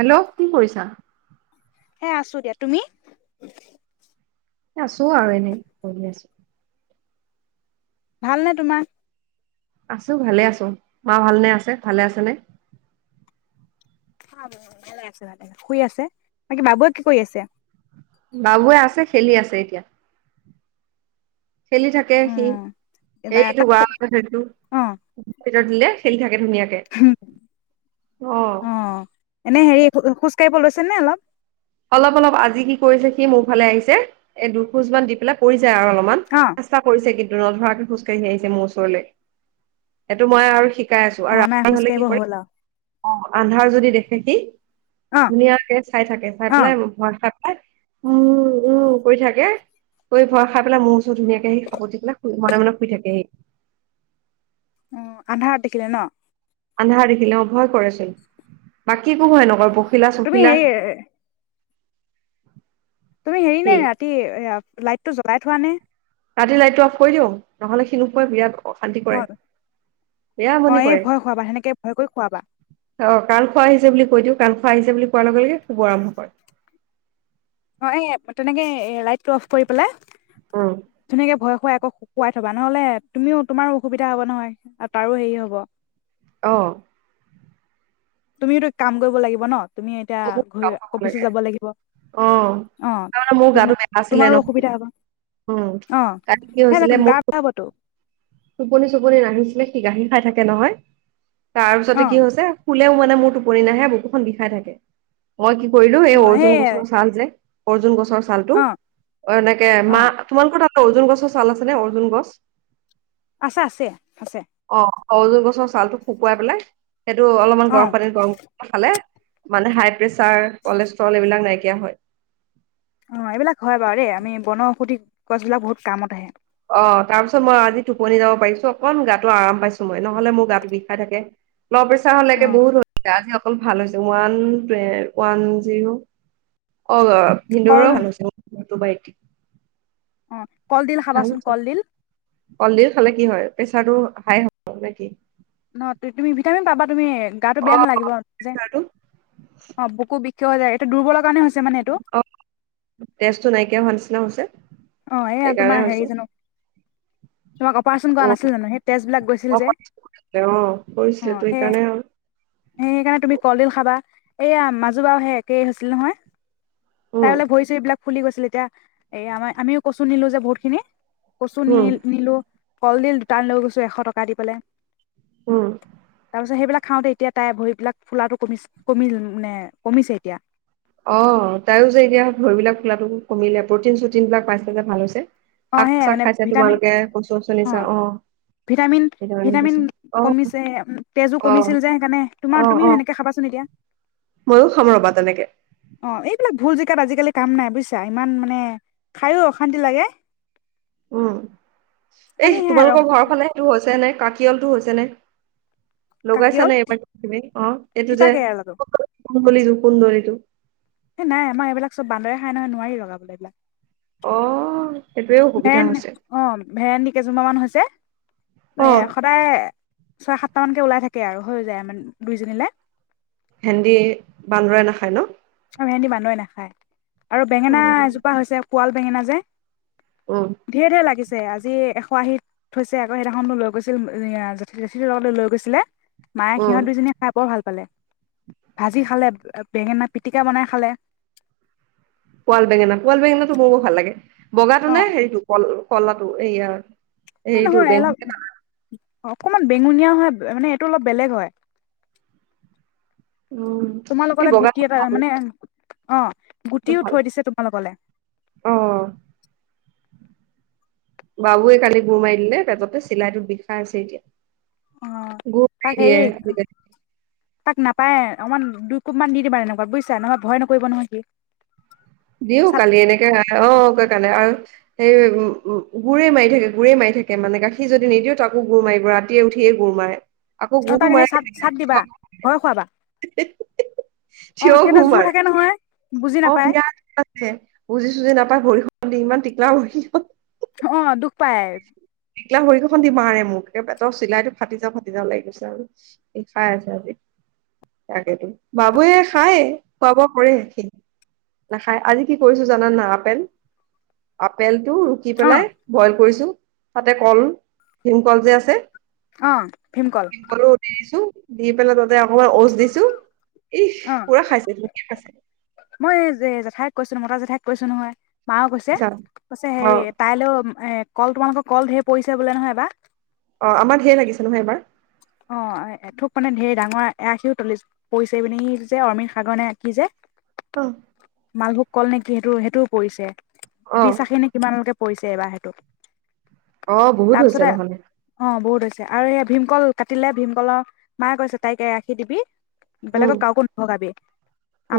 Hello, কি কৰিছা? হে আছো দিয়া, তুমি? আছো আৰু এনেই [unintelligible] আছো ভালনে তোমাৰ? আছো ভালে আছো, মা ভালনে আছে ভালে আছেনে? [unintelligible] ভাল শুই আছে বাকে বাবুৱে কি কৰি আছে? বাবুৱে আছে খেলি আছে এতিয়া। খেলি থাকে সি এ এইটো তাক অ [unintelligible] খেলি থাকে ধুনীয়াকে অ'। এনে হেৰি খোজকাঢ়িব লৈছে নে অলপ? অলপ অলপ আজি কি কৰিছে সি মোৰ ফালে আহিছে এই দুখোজ মান দি পেলাই পৰি ছে আৰু অলপমান অ চেষ্টা কৰিছে কিন্তু নধৰাকে খোজ কঢ়ি আহিছে মোৰ ওচৰলৈ এইটো মই আৰু শি কাই আছো অ আৰু নাই আন্ধৰ খোজ হলে কি কাঢ়িব কৰে হ'ল আৰু অ' আন্ধাৰ যদি দেখ কি কি? অ ধুনীয়াকে চাই থাকে। অ [unintelligible] তাকে উম, উম কৰি থাকে, কৰি ভয় খাই পেলাই মোৰ ওচৰত ধুনীয়াকে আহ খাপতি পেলাই মনে মনে শুই থাকে হি। উম আন্ধাৰ দেখিলে ন? আন্ধাৰ দেখিলে অ' ভয় কৰে চাগে বাকী একো ভয় নকৰে প তুমি এইয়ে তুমি হেৰি সি নে ৰাতি‌ এয়া লাইটটো জ্বলাই থোৱা নে? ৰাতি লাইটতো অফ কৰি দিওঁ, নহ'লে সি নুশুৱে বিৰাট অশান্তি অ কৰে, বেয়া‌ অ আমনি এই কৰে, ভয় খুৱাবা সেনেকে ভয় কৰি খুৱাবা অ', কালখোৱা আহিছে বুলি কৈ দিওঁ। কালখোৱা আহিছে বুলি কোৱাৰ লগে, লগে শুব আৰম্ভ কৰে। অ', এই তেনেকে লাইটটো অফ কৰি পেলাই উম ধুনীয়াকে ভয় শুৱাই আকৌ শুকুৱাই থ'বা নহ'লে তুমিও, তোমাৰো অসুবিধা হ'ব নহয়, তাৰো হেৰি হ'ব। অ'। তুমিয়োটো কাম কৰিব লাগিব ন? তুমি এতিয়া ময়ো ঘূৰি চাউল খাব অফিচো লাগে যাব লাগিব, অ অ', তাৰমানে মোৰ গাটো বেয়া আছিলে তো-তোমাৰো নহয় অসুবিধা হ'ব উম অ', কালি কি হৈছিলে [unintelligible] মোৰ গা বেয়া হ'বতো। টোপনি, চোপনি নাহিছিলে, সি গাখীৰ খাই থাকে নহয়। অ তাৰপিছতে কি হৈছে? শুলেও মানে মোৰ টোপনি নাহে, বকুখন বিষাই থাকে। মই কি কৰিলোঁ, অ এই অৰ্জুন সেই গছৰ ছাল যে অৰ্জুন গ ছৰ চালটো অ', এনেকে অ মা তোমালোকৰ তাত অৰ্জুন গছৰ ছাল আছে নে অৰ্জুন গছ? আছে আছে আছে। অজুন গছৰ ছালটো শুকুৱাই পেলাই সেইটো অলপমান অ গৰম পানীত গৰম কৰি খালে মানে হাই প্ৰেচাৰ কলেষ্ট্ৰল এইবাক নকা দিয়া হয়। অ এইবিলাক হয় বাৰু দেই আমি বনঔষধি গছ বিলাক বহুত কামত আহে। অ তাৰ পিছত মই আজি টোপনি যাব পাৰিছো অকন গাটো আৰাম পাইছো মই নহ'লে মোৰ গাটো বিষ খাই থাকে। ল' প্ৰেছাৰ অ হলেকে বহুত হৈছে আজি অকল ভাল হৈছে ওৱান ওৱান জিৰ' অ অ কল ভিন্দুৰও ভাল হৈছে। ডুবাই। অ। কলডিল খাবাচোন কলডিল। কলডিল খালে কি হয়, প্ৰেচাৰটো হাই হয় নে কি? ন তুমি ভিটামিন পাবা তুমি গাটো অ বেয়া নালাগিব যে, প্ৰেচাৰটো অ' বুকু বিষ। কিয় যায়, এইটো দুৰ্বলৰ কাৰণে হৈছে। মানে এইটো অ' তেজটো নাইকিয়া হোৱাৰ নি। [inaudible] অ' এইয়া তোমাৰ হেৰি জানো তোমাক অপাৰচন কৰা উ নাছিল জানো সেই তেজ বিলাক গৈছিল অ অ যে, কৰিছিলে অ' তো এই সেইকাৰণে হ'ল। সেইকাৰণে তুমি কলডিল খাবা। এইয়া, মাজু বাওহে একেই হৈছিল নহয়? তাই উম হলে ভৰি-চৰি এইবিলাক। ফুলি গৈছিল এতিয়া এইয়া আমাৰ। আমিও কচু নিলো যে বহুতখিনি। কচু উম নিল নিলো। কলডিল দুটান লৈ গৈছো এশ টকা দি পেলাই। উম। তাৰপিছত সেইবিলাক খাওঁতে এতিয়া তাই ভৰিবিলাক ফুলাটো কমি কমি নে কমিছে এতিয়া। অ তাইো যে এতিয়া ঘৰিবলাক খোলাটো কমিলে প্ৰটিন চটিন বিলাক পাইছে যে ভাল হৈছ। অ সেয়াই মানে ভিটামিন, চচু নিছা অ' ভিটামিন- সেইকাৰণে ভিটামিন হৈছে অ কমিছে, তেজো অ কমিছিল যে সেইকাৰণে তোমাৰ তুমিও সেনেকে খাবাচোন এতিয়া। মইও, খাম ৰবা তেনেকে। তাত আজিকালি কাম নাই বুজিছা, ইমান মানে খাইও‌ অশান্তি লাগে। উম, আমি এই সেয়া তোমালোকৰ ৰং ঘৰ খনে সেইতো হৈছে নে? কাকিয়লটো হৈছেনে? লগাইছা কাকিয়ল নে এইবাৰ তুমি? অহ এইটো তিতা যে কেৰেলাটো কুমলী যোগ। সোন্দৰিটো। এ নাই, আমাৰ এইবিলাক চব বান্দৰে খাই নহয় নোৱাৰি লগাবলৈ এইবিলাক। অহ। ভেৰেণ, অ' ভেৰেনী কেইজোপা মান হৈছে অ এ সদায়। ছয়-সাতটা মানকে ওলাই থাকে আৰু, হৈ যায় আ মান দুইজনীলে। ভেন্দি, বান্দৰে নাখায় নহ? ভেন্দী বান্দৰে নাখায়। আৰু অ বেঙেনা এজোপা হৈছে, কুৱাল। বেঙেনা যে। উম ধেৰ-ধেৰ লাগিছে। আজি এশ আশীত থৈছে আকৌ সেইদিনাখনো লৈ গৈছিল জেঠি লে লগত লৈ গৈছিলে। মাইয়ে উম সিহঁত দুইজনীৰ [inaudible] ভাল‌। পালে। ভাজি খালে, বেঙেনা। পিটিকা বনাই খালে। পোৱাল বেঙেনা, পোৱাল বেঙেনাটো মোৰো ভাল লাগে। বগাটো অ নে হেৰিটো কল। কলাটো এইয়াৰ এই এইতো নহয় অলপ [unintelligible] অকমান বেঙুনীয়া হয় মানে এইটো অলপ বেলেগ হয়। উম এই বগা [inaudible] অঁ। গুটিও থৈ দিছে তোমালোকলে। অ বাবুৱে কালি গোৰ মাৰি দিলে পেটতে চিলাইটোত বিষাইছে অ এতিয়া। গোৰ তাক মাৰি হেৰি দিয়ে [inaudible] তাক নাপায় অকমান দুই কোপমান দি দিবা এনকুৱাত বুইছা, নহলে ভয় নকৰিব নহয় সি। দিওঁ চাট কালি এনেকে অ কে কান্দে আৰু সেই উম গোৰেই মাৰি থাকে গোৰেই মাৰি থাকে মানে গাখীৰ যদি নিদিও তাকো গোৰ মাৰিব ৰাতিয়ে উঠিয়ে গোৰ মাৰে। আকৌ আৰু গুৰটো তাক এনেই মাৰে চাট চাট দিবা থিয় ভয় খুৱাবা। অ থিয় গুৰ সিহঁতৰ জোৰ মাৰে থাকে নহয়। বুজি অ নাপায় বিৰাট উৎপাত দিয়ে, বুজি চুজি নাপায় ভৰি ইমান টিকলা [unintelligible] অঁ দুখ পায়। টিকলা ভৰি দুখন দি মাৰে মোক পেটৰ চিলাইটো ফাটি যাওঁ ফাটি যাওঁ লাগি গৈছে আৰু বিষাই আছে আজি। তাকেটো বাবোৱে খাই খোৱা বোৱা কৰে সি নাখায় আজি কি কৰিছে জানানে আপেল-আপেল আপেলটো ৰুকি অ পেলাই বইল কৰিছোঁ তাতে কল ভীমকল যে আছে অ ভীমকল ভীম কলো দি দিছোঁ। দি পেলাই ত তাতে অকমান অওজ দিছোঁ, ইস্ অ পুৰা খাইছে [unintelligible] খাইছে [unintelligible] জেঠাইক‌ কৈছোঁ নহয়। মাও গৈছে আচ্ছা কৈছে অ হেৰি তাইলৈও এই কল তোমালোকৰ কল ঢেৰ পৰিছে বোলে নহয় এইবাৰ। অ' আমাৰ ঢেৰ লাগিছে নহয় এইবাৰ। অ' এক থোক মানে ঢেৰ ডাঙৰ এক আখিও তলি পৰিছে মানে এই যে অৰমিত সাগৰ নে কি যে অ মালভোগ কল নেকি সেইটো সেইটোও পৰিছে। অ বিশ আখি নে কিমান লৈকে পৰিছে এইবাৰ সেইটো। অ' বহুত হৈছে তাৰপিছতে নহ'লে। অ বহুত হৈছে আৰু এয়া ভীমকল কাটিলে ভীমকলৰ, মায়ে কৈছে তাইকে এ আশী দিবি। উম বেলেগক কাকো, [unintelligible]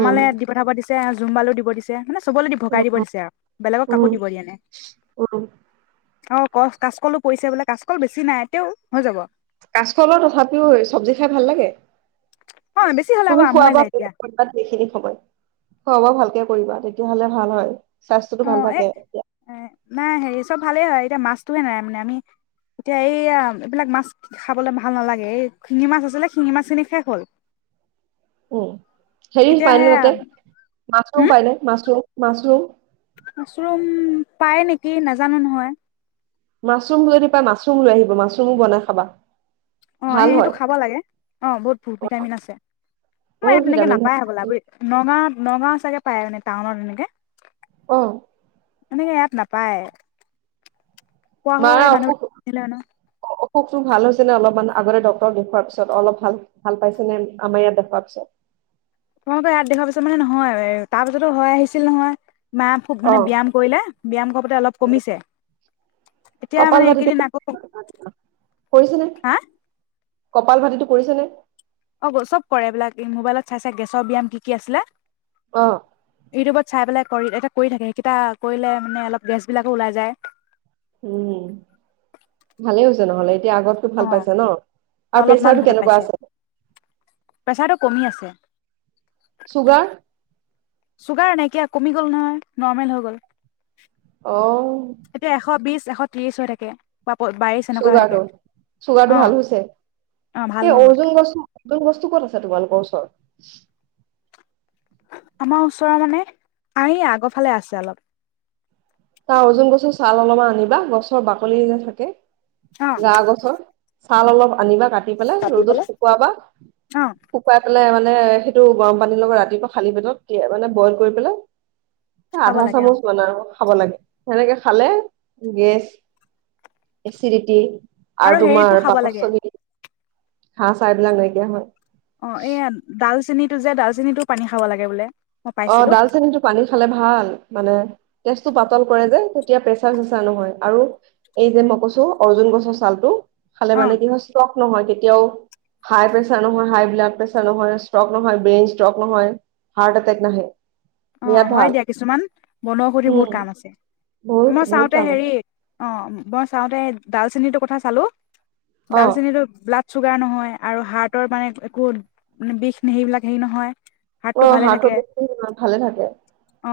উম দি পথাব দিচ সেইয়া জুমবালেওঁ দিব দিছে। মানে চবলৈ দি উম ভগাই দিব উম দিছে আৰু বেলেগক কাকো উম দিব দিয়া নাই। উম অ', ক কাচকলো পৰিছে বোলে কাচকল বেছি নাই তেও হৈ যাব। কাচকলৰ তথাপিও চব্জি খাই ভাল লাগে। অ বেছি হ'লে আকৌ তুমি খোৱা আমুৱাই বোৱা যায় [unintelligible] এতিয়া খুৱা বোৱা ভালকে কৰিবা তেতিয়া হ'লে ভাল হয়। স্বাস্থ্যটো অ ভাল এ থাকে, তেতিয়া। এ নাই হেৰি চব ভালেই হয় এতিয়া মাছটোহে নাই মানে আমি এতিয়া এই এইবিলাক মাছ খাবলৈ ভাল নালাগে, এই শিঙি মাছ আছিলে শিঙি মাছ খিনি শেষ হ'ল। উম, হেৰি এতিয়া পাইনে সেয়া তাতে মাছৰুম হম পাইনে মাছৰুম। মাছৰুম। মাছৰুম পায় নেকি নাজানো নহয়। মাছৰুম লৈদি পা মাছৰুম লৈ আহিবা মাছৰুমো বনাই খাবা। অ', এই ভাল এইটো খাব হয় লাগে, অ' বহুত ভ ভিটামিন আছে আমাৰ বহুত ইয়াত তেনেকে ভিটামিন নাপাই হ'বলা থাকে নগাঁ নগাঁও চাগে পায় মানে টাউনত এনেকে। অ' এনেকে ইয়াত নাপায়। কোৱা মাৰা হয় মানুহ অসুখ [unintelligible] ন। অসুখটো ভাল হৈছে নে অলপমান আগতে ডক্তৰক দেখুৱাৰ পিছত অলপ ভাল- ভাল পাইছে নে আমাৰ ইয়াত দেখুৱাৰ পিছত। তোমালোকৰ ইয়াত দেখুওৱাৰ পিছত বুলি নহয় তাৰ পিছতো হৈ আহিছিল নহয়। মাই খুব অ মানে ব্যায়াম কৰিলে ব্যায়াম কৰতে অলপ কমিছে, এতিয়া কপাল মানে ভাতিটো এইকেইদিন আকৌ, কৰিছেনে হা। কপাল ভাতিটো কৰিছে নে। অ', চব কৰে এইবিলাক মোবাইলত চাই -চাই গেছৰ ব্যায়াম কি- কি আছিলে। অ ইউটিউবত চাই পেলাই কৰি এটা কৰি থাকে সেইকেইটা কৰিলে মানে অলপ গেছ বিলাকো ওলাই যায়। উম, ভালে হৈছে নহ'লে এতিয়া আগতটো অ ভাল পাইছে ন আৰু অলপমান প্ৰেচাৰটো ভাল কেনেকুৱা পাইছে আছে। প্ৰেছাৰটো কমি আছে চুগাৰ। চুগাৰ নাইকিয়া, কমি গ'ল নহয় নৰ্মেল হৈ গ'ল। অ' এতিয়া এশ এশ বিশ ত্ৰিশ হৈ থাকে। বা বাইশ এনেকুৱা হৈ থাকে চুগাৰটো- অ চুগাৰটো ভাল হৈছে, অ ভাল সেই হৈ গ'ল অৰ্জুন গছ গছটো ক'ত আছে তোমালোকৰ ওচৰত। আমাৰ ওচৰৰ মানে, আ এই আগৰফালে আছে অলপ। তাৰ অৰ্জুন গছৰ ছাল অলপমান আনিবা, গছৰ বাকলি যে থাকে অ গা কছৰ। চাল অলপ আনিবা কাটি পেলাই ৰ'দত শুক অ শুকুৱাই মানে সেইটো গৰম পানীৰ লগত ৰাতিপুৱা খালি পেটত মানে বইল কৰি পেলাই খাব আধা লাগে অ চামুচ বন। খাব লাগে সেনেকে খালে গেছ এচিডিটি আৰু তোমাৰ হেৰিটো খাব পাকত লাগে চবি হাঁহ চাহ বিলাক নাইকিয়া হ'ল অ 'এয়া ডালচেনী টো যে ডালচেনিটোৰ পানী খাব লাগে বোলে। মই অ পাইছিলো 'ডালচেনী টো পানী খালে ভাল মানে তেজটো পাতল কৰে যে তেতিয়া প্ৰেচাৰ চেচাৰ নহয় আৰু এই যে মই কৈছো অৰ্জুন গছৰ ছালটো। খালে অ মানে কি হয় ষ্টক নহয়। হাই প্ৰেছাৰ নহয় হাই ব্লাড প্ৰেছাৰ নহয় ষ্ট্ৰক নহয় ব্ৰেইন ষ্ট্ৰক নহয় হাৰ্ট এটেক্ত অ' হয় দিয়া কিছুমান বনৌষধি বহুত উম কাম আছে বহুত মই বহুত চাওঁতে কাম হেৰি আছে অ' মই চাওঁতে ডালচেনীটোৰ কথা চালো অ ডালচেনি টোৰ ব্লাড চুগাৰ নহয় আৰু হাৰ্টৰ মানে একো বিষ নে সেইবিলাক হেৰি নহয়। হাৰ্টটো অ' ভালে থাকে হাৰ্ট বেছি ভালে থাকে।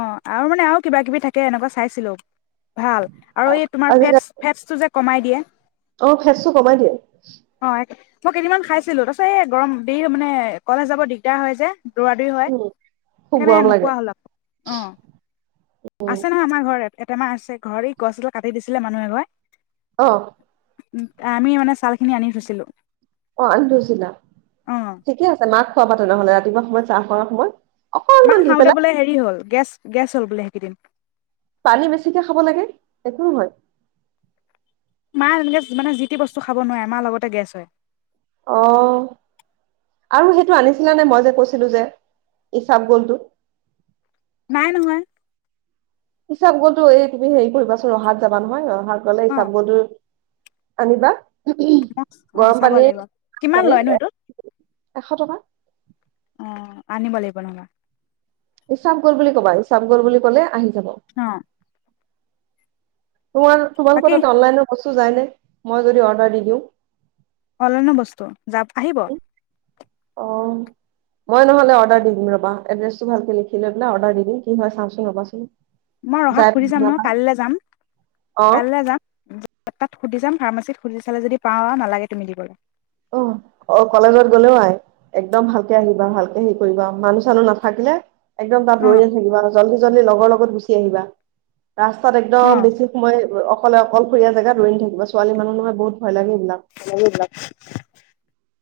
অ' আৰু মানে আৰু কিবা কিবি থাকে এনেকুৱা চাইছিলো ভাল আৰু এই তোমাৰ ফেট আজিকালি ফেটটো যে কমাই দিয়ে। অ, ফেচটো কমাই। [unintelligible] অ', মই কেইদিনমান খাইছিলো তাৰ পিছত এ গৰম দেৰি হয় মানে কলেজ যাব দিগদাৰ হয় যে। দৌৰা -দৌৰি হয় উম খুব গৰম সেইকাৰণে লাগে কোৱা হ [unintelligible] অ। আছে নহয় আমাৰ ঘৰ [unintelligible] এটামাহ আছে ঘৰ এই গছ এডাল কাটি দিছিলে মানুহ এঘৰে অ। উম, আমি মানে ছাল খিনি আনি থৈছিলো। অ, আনি থৈচিলা ঠিকে আছে মাক খোৱাবা তেনেহলে ৰাতিপুৱা সময়ত চাহ খোৱাৰ সময়ত। মাহ অকনমান দি পেলাই খাওঁতে বোলে হেৰি হ'ল গেছ গেছ হ'ল বোলে সেকেদিন দিন। পানী বেছিকে খাব লাগে একো নহয়। মাৰ এনেকে মানে যিটি বস্তু খাব নোৱাৰে মাৰ লগতে গেছ হয়। অ, আৰু সেইটো আনিছিলা নে মই যে কৈছিলো যে ইচাপ গলটো? নাই নহয়। ইচাপ গ'লতো এই তুমি হেৰি কৰিবাচোন ৰহাত যাবা নহয় ৰহা গ'লে অ ইচাবগলটো আনিবা। অ, গৰম চাব পানীৰ লাগিব, কিমান পানীত লয়নো এইটোত? এশ টকা অ। আনিব লাগিব নহবা। ইচাবগল বুলি ক'বা, ইচাবগল বুলি ক'লে আহি যাব অঁ। তোমাৰ তোমালোকৰ বাকী তাতে অনলাইনৰ বস্ টো যায় নে মই যদি অৰ্ডাৰ দি দিওঁ? অনলাইনৰ বস্তু? যা আহিব। অহ, মই নহ'লে অৰ্ডাৰ দি দিম ৰবা এড্ৰেছটো ভালকে লিখি লৈ পেলাই অৰ্ডাৰ দি দিম কি হয় চাওঁচোন ৰবাচোন। মই যাই ৰহাত সুধি চাম নহয় কাইলে যাম, অ কাইলে যাম তাত সুধি যাম ফাৰ্মাচীত সুধি চালে যদি পাওঁ আও নালাগে তুমি দিবলে। অহ, অ, কলেজত গ'লেও আই একদম ভালকে আহিবা ভালকে হেৰি কৰিবা মানুহ -চানুহ নাথাকিলে একদম তাত অ ৰৈ নেথাকিবা জল্দি -জল্দি লগৰ লগত গুচি আহিবা। ৰাস্তাত একদম বেছি সময় অ অকলে অকলশৰীয়া জেগাত ৰৈ নাথাকিবা ছোৱালী মানুহ নহয় বহুত ভয় লাগে। এইবিলাক [unintelligible]